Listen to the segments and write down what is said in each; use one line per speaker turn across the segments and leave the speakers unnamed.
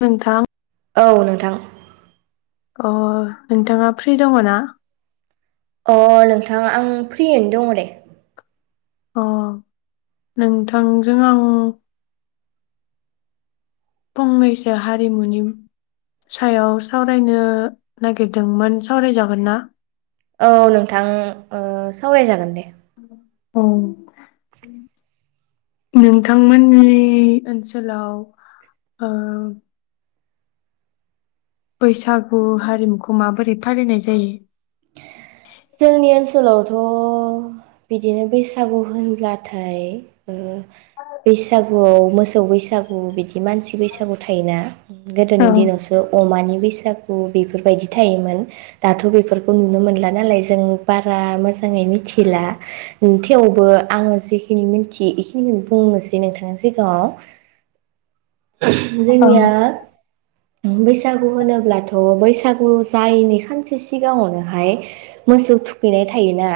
नोंथां।
औ नोंथां।
अ नोंथाङा फ्रि दङ'ना?
अ नोंथां आं फ्रियैनो दङ' दे।
अ नोंथांजों आं फंनैसो हारिमुनि सायाव सावरायनो नागिरदोंमोन सावरायजागोनना?
औ नोंथां उम ओ सावराय जागोन दे।
उम नोंथांमोननि ओनसोलाव ओ बैसागु हारिमुखौ माबोरै फालिनाय जायो?
जोंनि ओनसोलावथ' बिदिनो बैसागु होनब्लाथाय ओ बैसागुआव मोसौ बैसागु बिदि मानसि बैसागु थायोना। गोदोनि
औ
दिनावसो अमानि बैसागु बेफोरबायदि थायोमोन दाथ' बेफोरखौ नुनो मोनला नालाय जों बारा मोजाङै मिथिला थेवबो आङो जिखिनि मिथियो बिखिनिखौ बुंनोसै नोंथांनि सिगाङाव। जोंनिया बैसागु होनोब्लाथ' बैसागु जायैनि खानसे सिगाङावनोहाय मोसौ थुखैनाय थायोना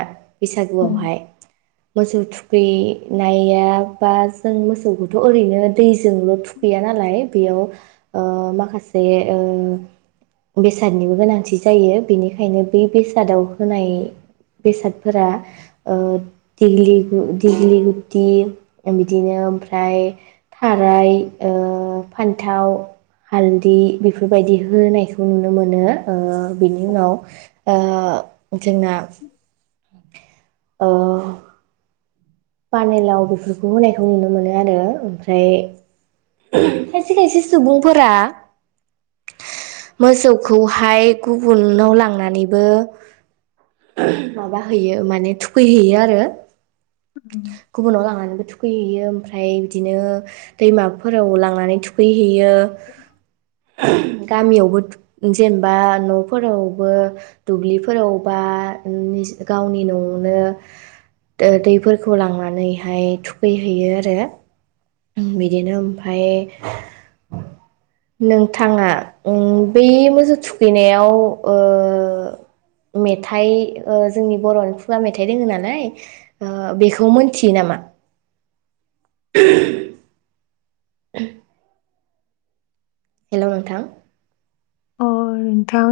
औ
बैसागुआवहाय। मोसौ थुखै नाया बा जों मोसौ थ' ओरैनो दैजोंल' थुखैया नालाय बेयाव ओ माखासे ओ बेसादनिबो गोनांथि जायो बेनिखायनो बे बेसादाव होनाय बेसादफोरा ओ देग्लि-देग्लिगुथि बिदिनो ओमफ्राय थाराय, फान्थाव, हालदै बेफोरबायदि होनायखौ नुनो मोनो। ओ बिनि उनाव ओ जोंना ओ पानेलाव बेफोरखौ होनायखौ नुनो मोनो आरो ओमफ्राय खायसे खायसे सुबुंफोरा मोसौखौहाय गु उन नाव लांनानैबो माबाहैैयो माने थुखैहैयो आरो
[inaudible]
गुबुनाव लांनानैबो थुखैहैयो ओमफ्राय बिदिनो दैमाफोराव लांनानै थुखै यो गामियावबो जेनबा न'फोरावबो दुब्लिफोराव बा उम गावनि न'आवनो ओ दै [unintelligible] लांनानैहाय थुखैहैयो आरो बिदिनो ओमफाय नोंथाङा ओम बै मोसौ थुखैनायाव ओ मेथाइ ओ जोंनि बर'नि खुगा मेथाइ दोङ नालाय ओ बेखौ मोन्थियो नामा? [inaudible] [inaudible] हेलौ नोंथां
अ नोंथां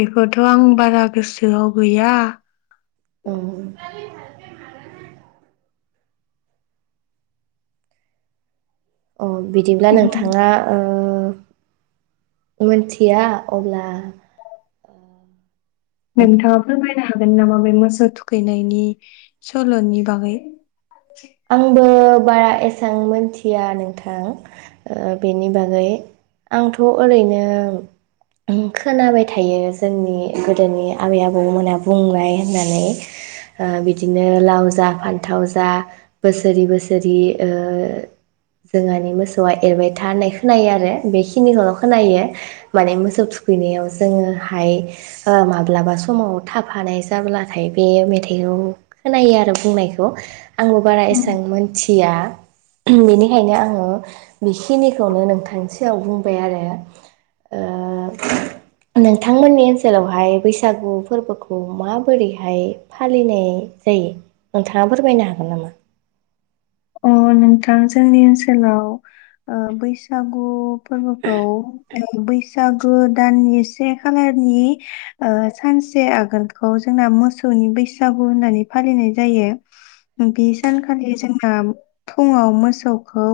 बेखौथ' आं बारा गोसोआव गैया
औ अ बिदिब्ला
उम
नोंथाङा ओ मोनथिया अब्ला
नोंथाङा फोरमाय नो हागोन नामा बे मोसौ थुखैनायनि सल'नि बागै
आंबो बारा एसां मोनथिया नोंथां ओ बेनि बागै आंथ' ओरैनो खोनाबाय थायो जोंनि गोदोनि आबै आबौमोनहा बुंबाय होननानै ओ बिदिनो लाव जा फान्थाव जा बोसोरि बोसोरि ओ जोंहानि मोसौआ एरबाय था होननाय खोनायो आरो बेखिनिखौल' खोनायो माने मोसौ थुखैनायाव जोङोहाय माब्लाबा समाव थाफानाय जाब्लाथाय बे मेथाइखौ खोनायो आरो बुंनायखौ आंबो बारा एस बां मोनथिया बेनिखायनो आङो बेखिनिखौनो नोंथांनि सियाव बुंबाय आरो नोंथांमोननि ओनसोलावहाय बैसागु फोरबोखौ माबोरैहाय फालिनाय जायो नोंथाङा फोरमायनो हागोन नामा?
अ नोंथां जोंनि ओनसोलाव ओ बैसागु फोरबोखौ बैसागु दाननि से खालारनि ओ सानसे आगोलखौ जोंना मोसौनि बैसागु होननानै फालिनाय जायो बे सानखालि जोंना फुङाव मोसौखौ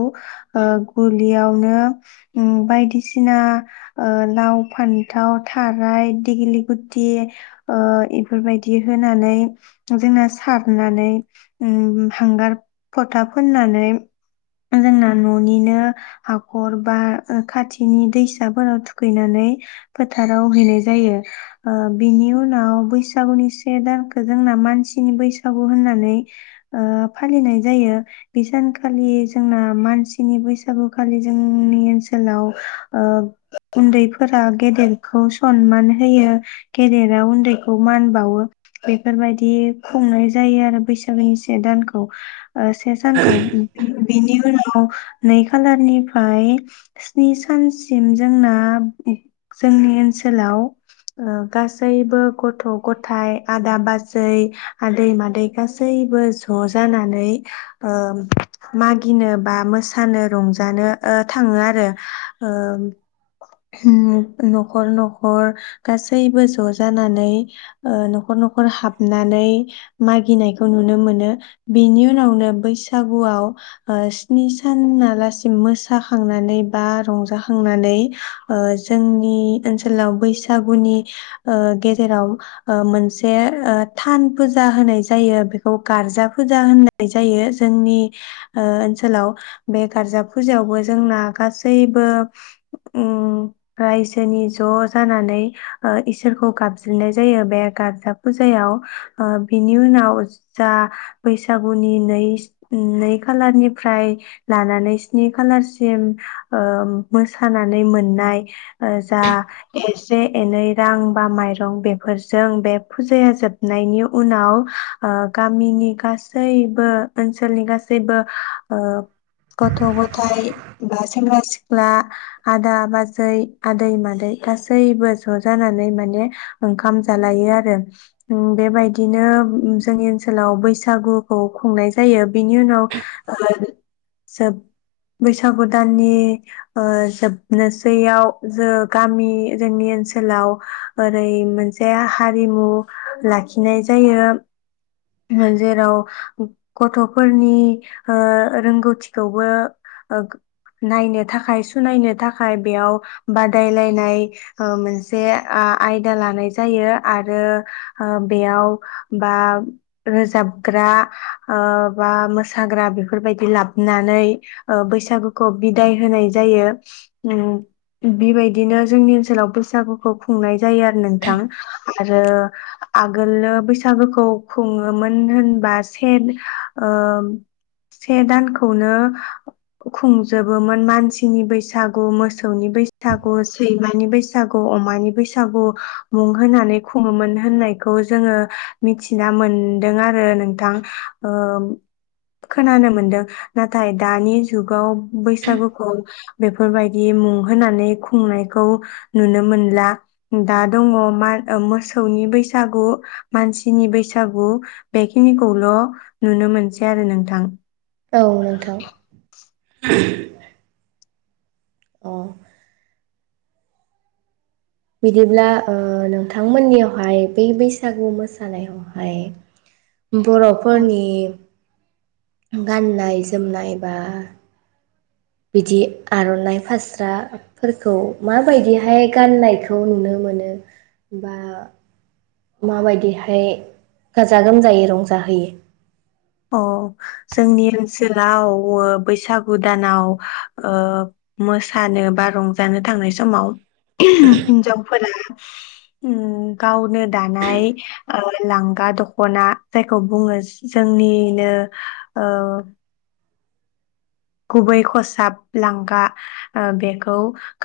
ओ गलियावनो बायदिसिना ओ लाव फान्थाव थाराय दिग्लि गुथि एफोरबायदि होनानै जोंना सारनानै हांगार फथा फोननानै जोंना न'निनो हाखर बा खाथिनि दैसाफोराव थुखैनानै फोथाराव हैनाय जायो ओ बिनि उनाव बैसागुनि से दानखौ जोंना मानसिनि बैसागु होननानै ओ फालिनाय जायो बे सानखालि जोंना मानसिनि बैसागुखालि जोंनि ओनसोलाव ओ उन्दैफोरा गेदेरखौ सनमान होयो गेदेरा उन्दैखौ मान बावो बेफोरबायदि खुंनाय जायो आरो बैसागुनि से दानखौ ओ सानखौ बिनि उनाव नाव नै खालारनिफ्राय स्नि सानसिम जोंना जोंनि ओनसोलाव ओ गासैबो गथ' गथायाइ आदा बाजै आदै मादै गासैबो ज' जानानै ओ मागिनो बा मोसानो रंजानो ओ थाङो आरो ओ न'खर न'खर गासैबो ज' जानानै ओ न'खर न'खर हाबनानै मागिनायखौ नुनो मोनो बेनि उनावनो बै सागु ओ स्नि सानालासिम मोसाखांनानै बा रंजाखांनानै ओ जोंनि ओनसोलाव बैसागुनि ओ गेजेराव ओ मोनसे ओ थान फुजा होनाय जायो बेखौ गारजा फुजा होननाय जायो जोंनि ओ ओनसोलाव बे गार्जा फुजायावबो जोंना गासैबो उम रायजोनि ज' जानानै ओ इसोरखौ गाबज्रिनाय जायो बे गार्जा फुजायाव ओ बिनि उनाव जा बैसागुनि नै नै खालारनिफ्राय लानानै स्नि खालारसिम ओ मोसानानै मोननाय ओ जा एसे एनै रां बा माइरं बेफोरजों बे फुजाया जोबनायनि उनाव ओ गामिनि गासैबो ओनसोलनि गासैबो ओ गथ' गथाय बा सेंग्रा सिख ख्ला आदा बाजै आदै मादै गासैबो ज' जानानै माने ओंखाम जालायो आरो उम बेबायदिनो जोंनि ओनसोलाव बैसागुखौ खुंनाय जायो बिनि उनाव ओ जोब बैसागु दाननि ओ जोबनोसैयाव जो गामि जोंनि ओनसोलाव ओरै मोनसे हारिमु लाखिनाय जायो जेराव गथ'फोरनि ओ रोंगौथिखौबो ओ नायनो थाखाय सुनायनो थाखाय बेयाव बादायलायनाय ओ मोनसे आ आयदा लानाय जायो आरो ओ बेयाव बा रोजाबग्रा ओ बा मोसाग्रा बेफोरबायदि लाबोनानै ओ बैसागुखौ बिदाय होनाय जायो उम बेबायदिनो जोंनि ओनसोलाव बै सागुखौ खुंनाय जायो आरो नोंथां आरो आगोलो बैसागोखौ खुङोमोन होनबा से ओ से दानखौनो खुंजोबोमोन मानसिनि बैसागु मोसौनि बैसागु सैमानि बैसागु अमानि बैसागु मुं होनानै खुङोमोन होननायखौ जोङो मिथिना मोनदों आरो नोंथां ओ खोनानो मोनदों नाथाय दानि जुगाव बैसागखौ बेफोरबायदि मुं होनोनानै खुंनायखौ नुनो मोनला दा दङ मा ओ मोसौनि बैसागु मानसिनि बैसागु बेखिनि खौल' नुनो मोनसै आरो नोंथां
औ नोंथां [inaudible] अ बिदिब्ला ओ नोंथांमोननियावहाय बै बैसागु मोसानायावहाय बर'फोरनि गान्नाय जोमनाय बा बिदि आर'नाइ फास्राफोरखौ माबायदिहाय गाननायखौ नुनो मोनो बा माबायदिहाय गाजा गोमजायै रंजाहोयो
अ जोंनि ओनसोलाव ओ बैसागु दानाव ओ मोसानो बा रंजानो थांनाय समाव हिन्जावफोरा उम गावनो दानाय ओ लांगा दख'ना जायखौ बुङो जों निनो ओ। गुबै खसाब लांगा ओ बेखौ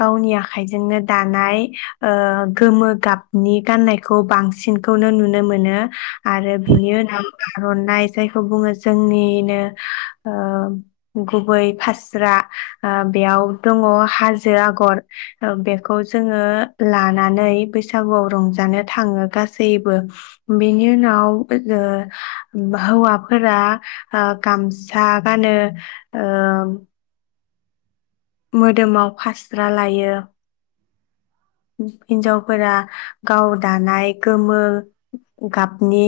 गावनि आखाइजोंनो दानाय ओ गोमो गाबनि गाननायखौ बांसिनखौनो नुनो मोनो आरो बिनि उनाव आर'नाइ जायखौ बुङो जोंनिनो ओ गुबै फास्रा ओ बेयाव दङ हाजो आगर बेखौ जोङो लानानै बैसागुआव रंजानो थाङो गासैबो बेनि उनाव ओ हौवाफोरा ओ गामसा गानो ओम। मोदोमाव फास्रा लायो। हिन्जावफोरा गाव दानाय गोमो गाबनि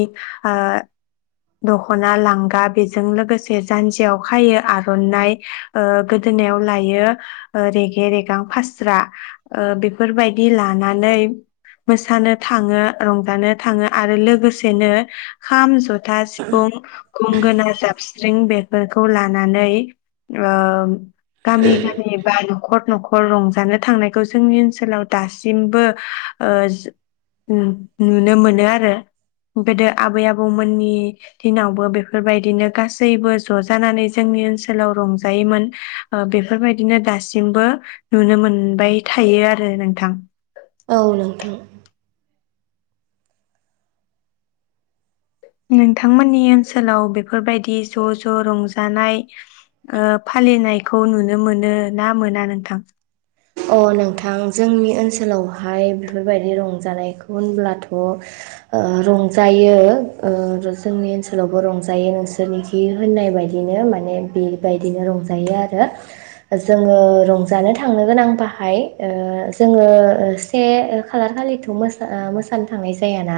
ओ दख'ना लांगा बेजों लोगोसे जान्जियाव खायो आर'नाइ गोदोनायाव लायो रेगे रेगां फास्रा ओ बे फोरबायदि लानानै मोसानो थाङो रंजानो थाङो आरो लोगोसेनो खाम ज था सिफुं गंगोना साबस्रिं बेफोरखौ लानानै ओ गामि गाम बल। खर न'खर रंजानो थांनायखौ जोंनि ओ सोलाव दासिमबो ओ नु-नुनो मोनो आरो गोदो आबै आबौमोननि दिनावबो बेफोरबायदिनो गासैबो ज' जानानै जोंनि ओनसोलाव रंजायोमोन ओ बेफोरबायदिनो दासिमबो नुनो मोनबाय थायो आ रो नोंथां।
औ नोंथां
नोंथांमोननि ओनसोलाव बेफोरबायदि ज' ज' रंजानाय ओ फालिनायखौ नुनो मोनो ना मोना नोंथां?
अ नोंथां जोंनि ओनसोलावहाय बेफोरबायदि रंजानायखौ होनब्लाथ' ओ रंजायो ओ र' जोंनि ओनसोलावबो रंजायो नोंसोरनिखि होननाय बायदिनो माने बेबायदिनो रंजायो आरो जोङो रंजानो थांनो गोनां बाहाय ओ जोङो से ओ खालार खालिथ' मोसा ओ मोसानो थांनाय जायाना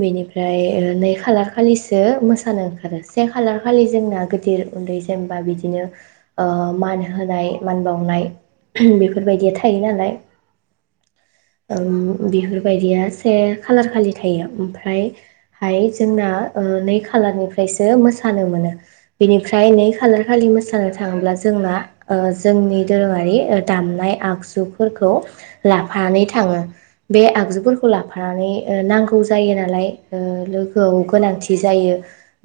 बेनिफ्राय नै खालार खालिसो मोसानो ओंखारो से खालार खालि जोंना गिदिर उन्दै जेनेबा बिदिनो ओ मान होनाय मान बावनाय बे फोरबायदिया थायो नालाय ओम बेफोरबायदिया से खालार खालि थायो ओमफ्राय हाय जोंना ओ नै खालारनिफ्रायसो मोसानो मोनो बेनिफ्राय नै खालार खालि मोसानो थाङोब्ला जोंना ओ जोंनि दोरोङारि ओ दाम नाय आगजुफोरखौ लाफानानै थाङो बे आगजुफोरखौ लाफानानै ओ नांगौ थायो नालाय ओ लोगोआव गोनांथि जायो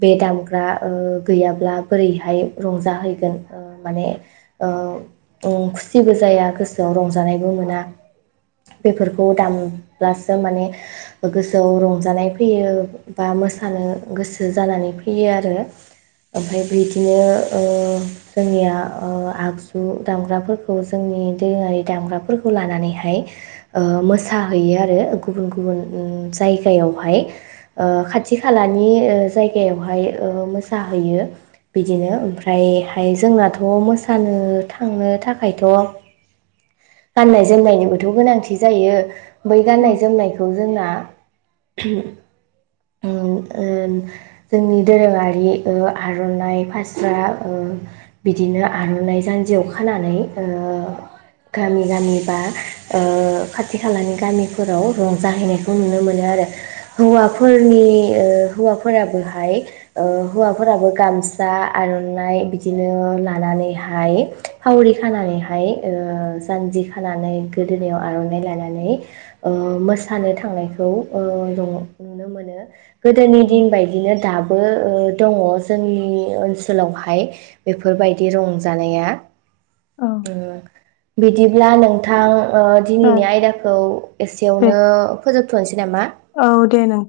बे दामग्रा ओ गैयाब्ला बोरैहाय रंजाहैगोन ओ माने ओ अं खुसिबो जाया। गोसोआव रंजानायबो मोना बेफोरखौ दामब्लासो माने गोसोआव रंजानाय फैयो बा मोसानो गोसो जानानै फैयो आरो ओमफ्राय बिदिनो ओ जोंनिया ओ आगजु दामग्राफोरखौ जोंनि दोङारि दामग्राफोरखौ लानानैहाय ओ मोसाहैयो आरो गुबुन गुबुन उम जायगायावहाय ओ खाथि खालानि ओ जायगायावहाय ओ मोसाहैयो बिदिनो ओमफ्रायहाय जोंनाथ' मोसानो थांनो थाखायथ' गाननाय जोमनायनिबोथ' गोनांथि जायो। बै
औ
गाननाय जोमनायखौ जोंना उम ओ जोंनि दोरोङारि ओ आर'नाइ फास्रा ओ बिदिनो आर'नाइ जान्जियाव खानानै ओ गामि गामि बा ओ खाथि खालानि गामिफोराव रंजाहैनायखौ नुनो मोनो आरो हौवाफोरनि ओ हौवाफोराबोहाय ओ हौवाफोराबो गामसा आर'नाइ बिदिनो लानानैहाय फावरि खानानैहाय ओ जानजि खानानै गोदोनायाव आर'नाइ लानानै ओ मोसानो थांनायखौ ओ नुनो मोनो। गोदोनि दिन बायदिनो दाबो ओ दङ जोंनि ओनसोलावहाय बेफोरबायदि रंजानाया।
औ
ओ। बिदिब्ला नोंथां। ओ
औ
दिनैनि आयदाखौ एसेयावनो फोजोबथ'नोसै नामा?
औ दे नोंथां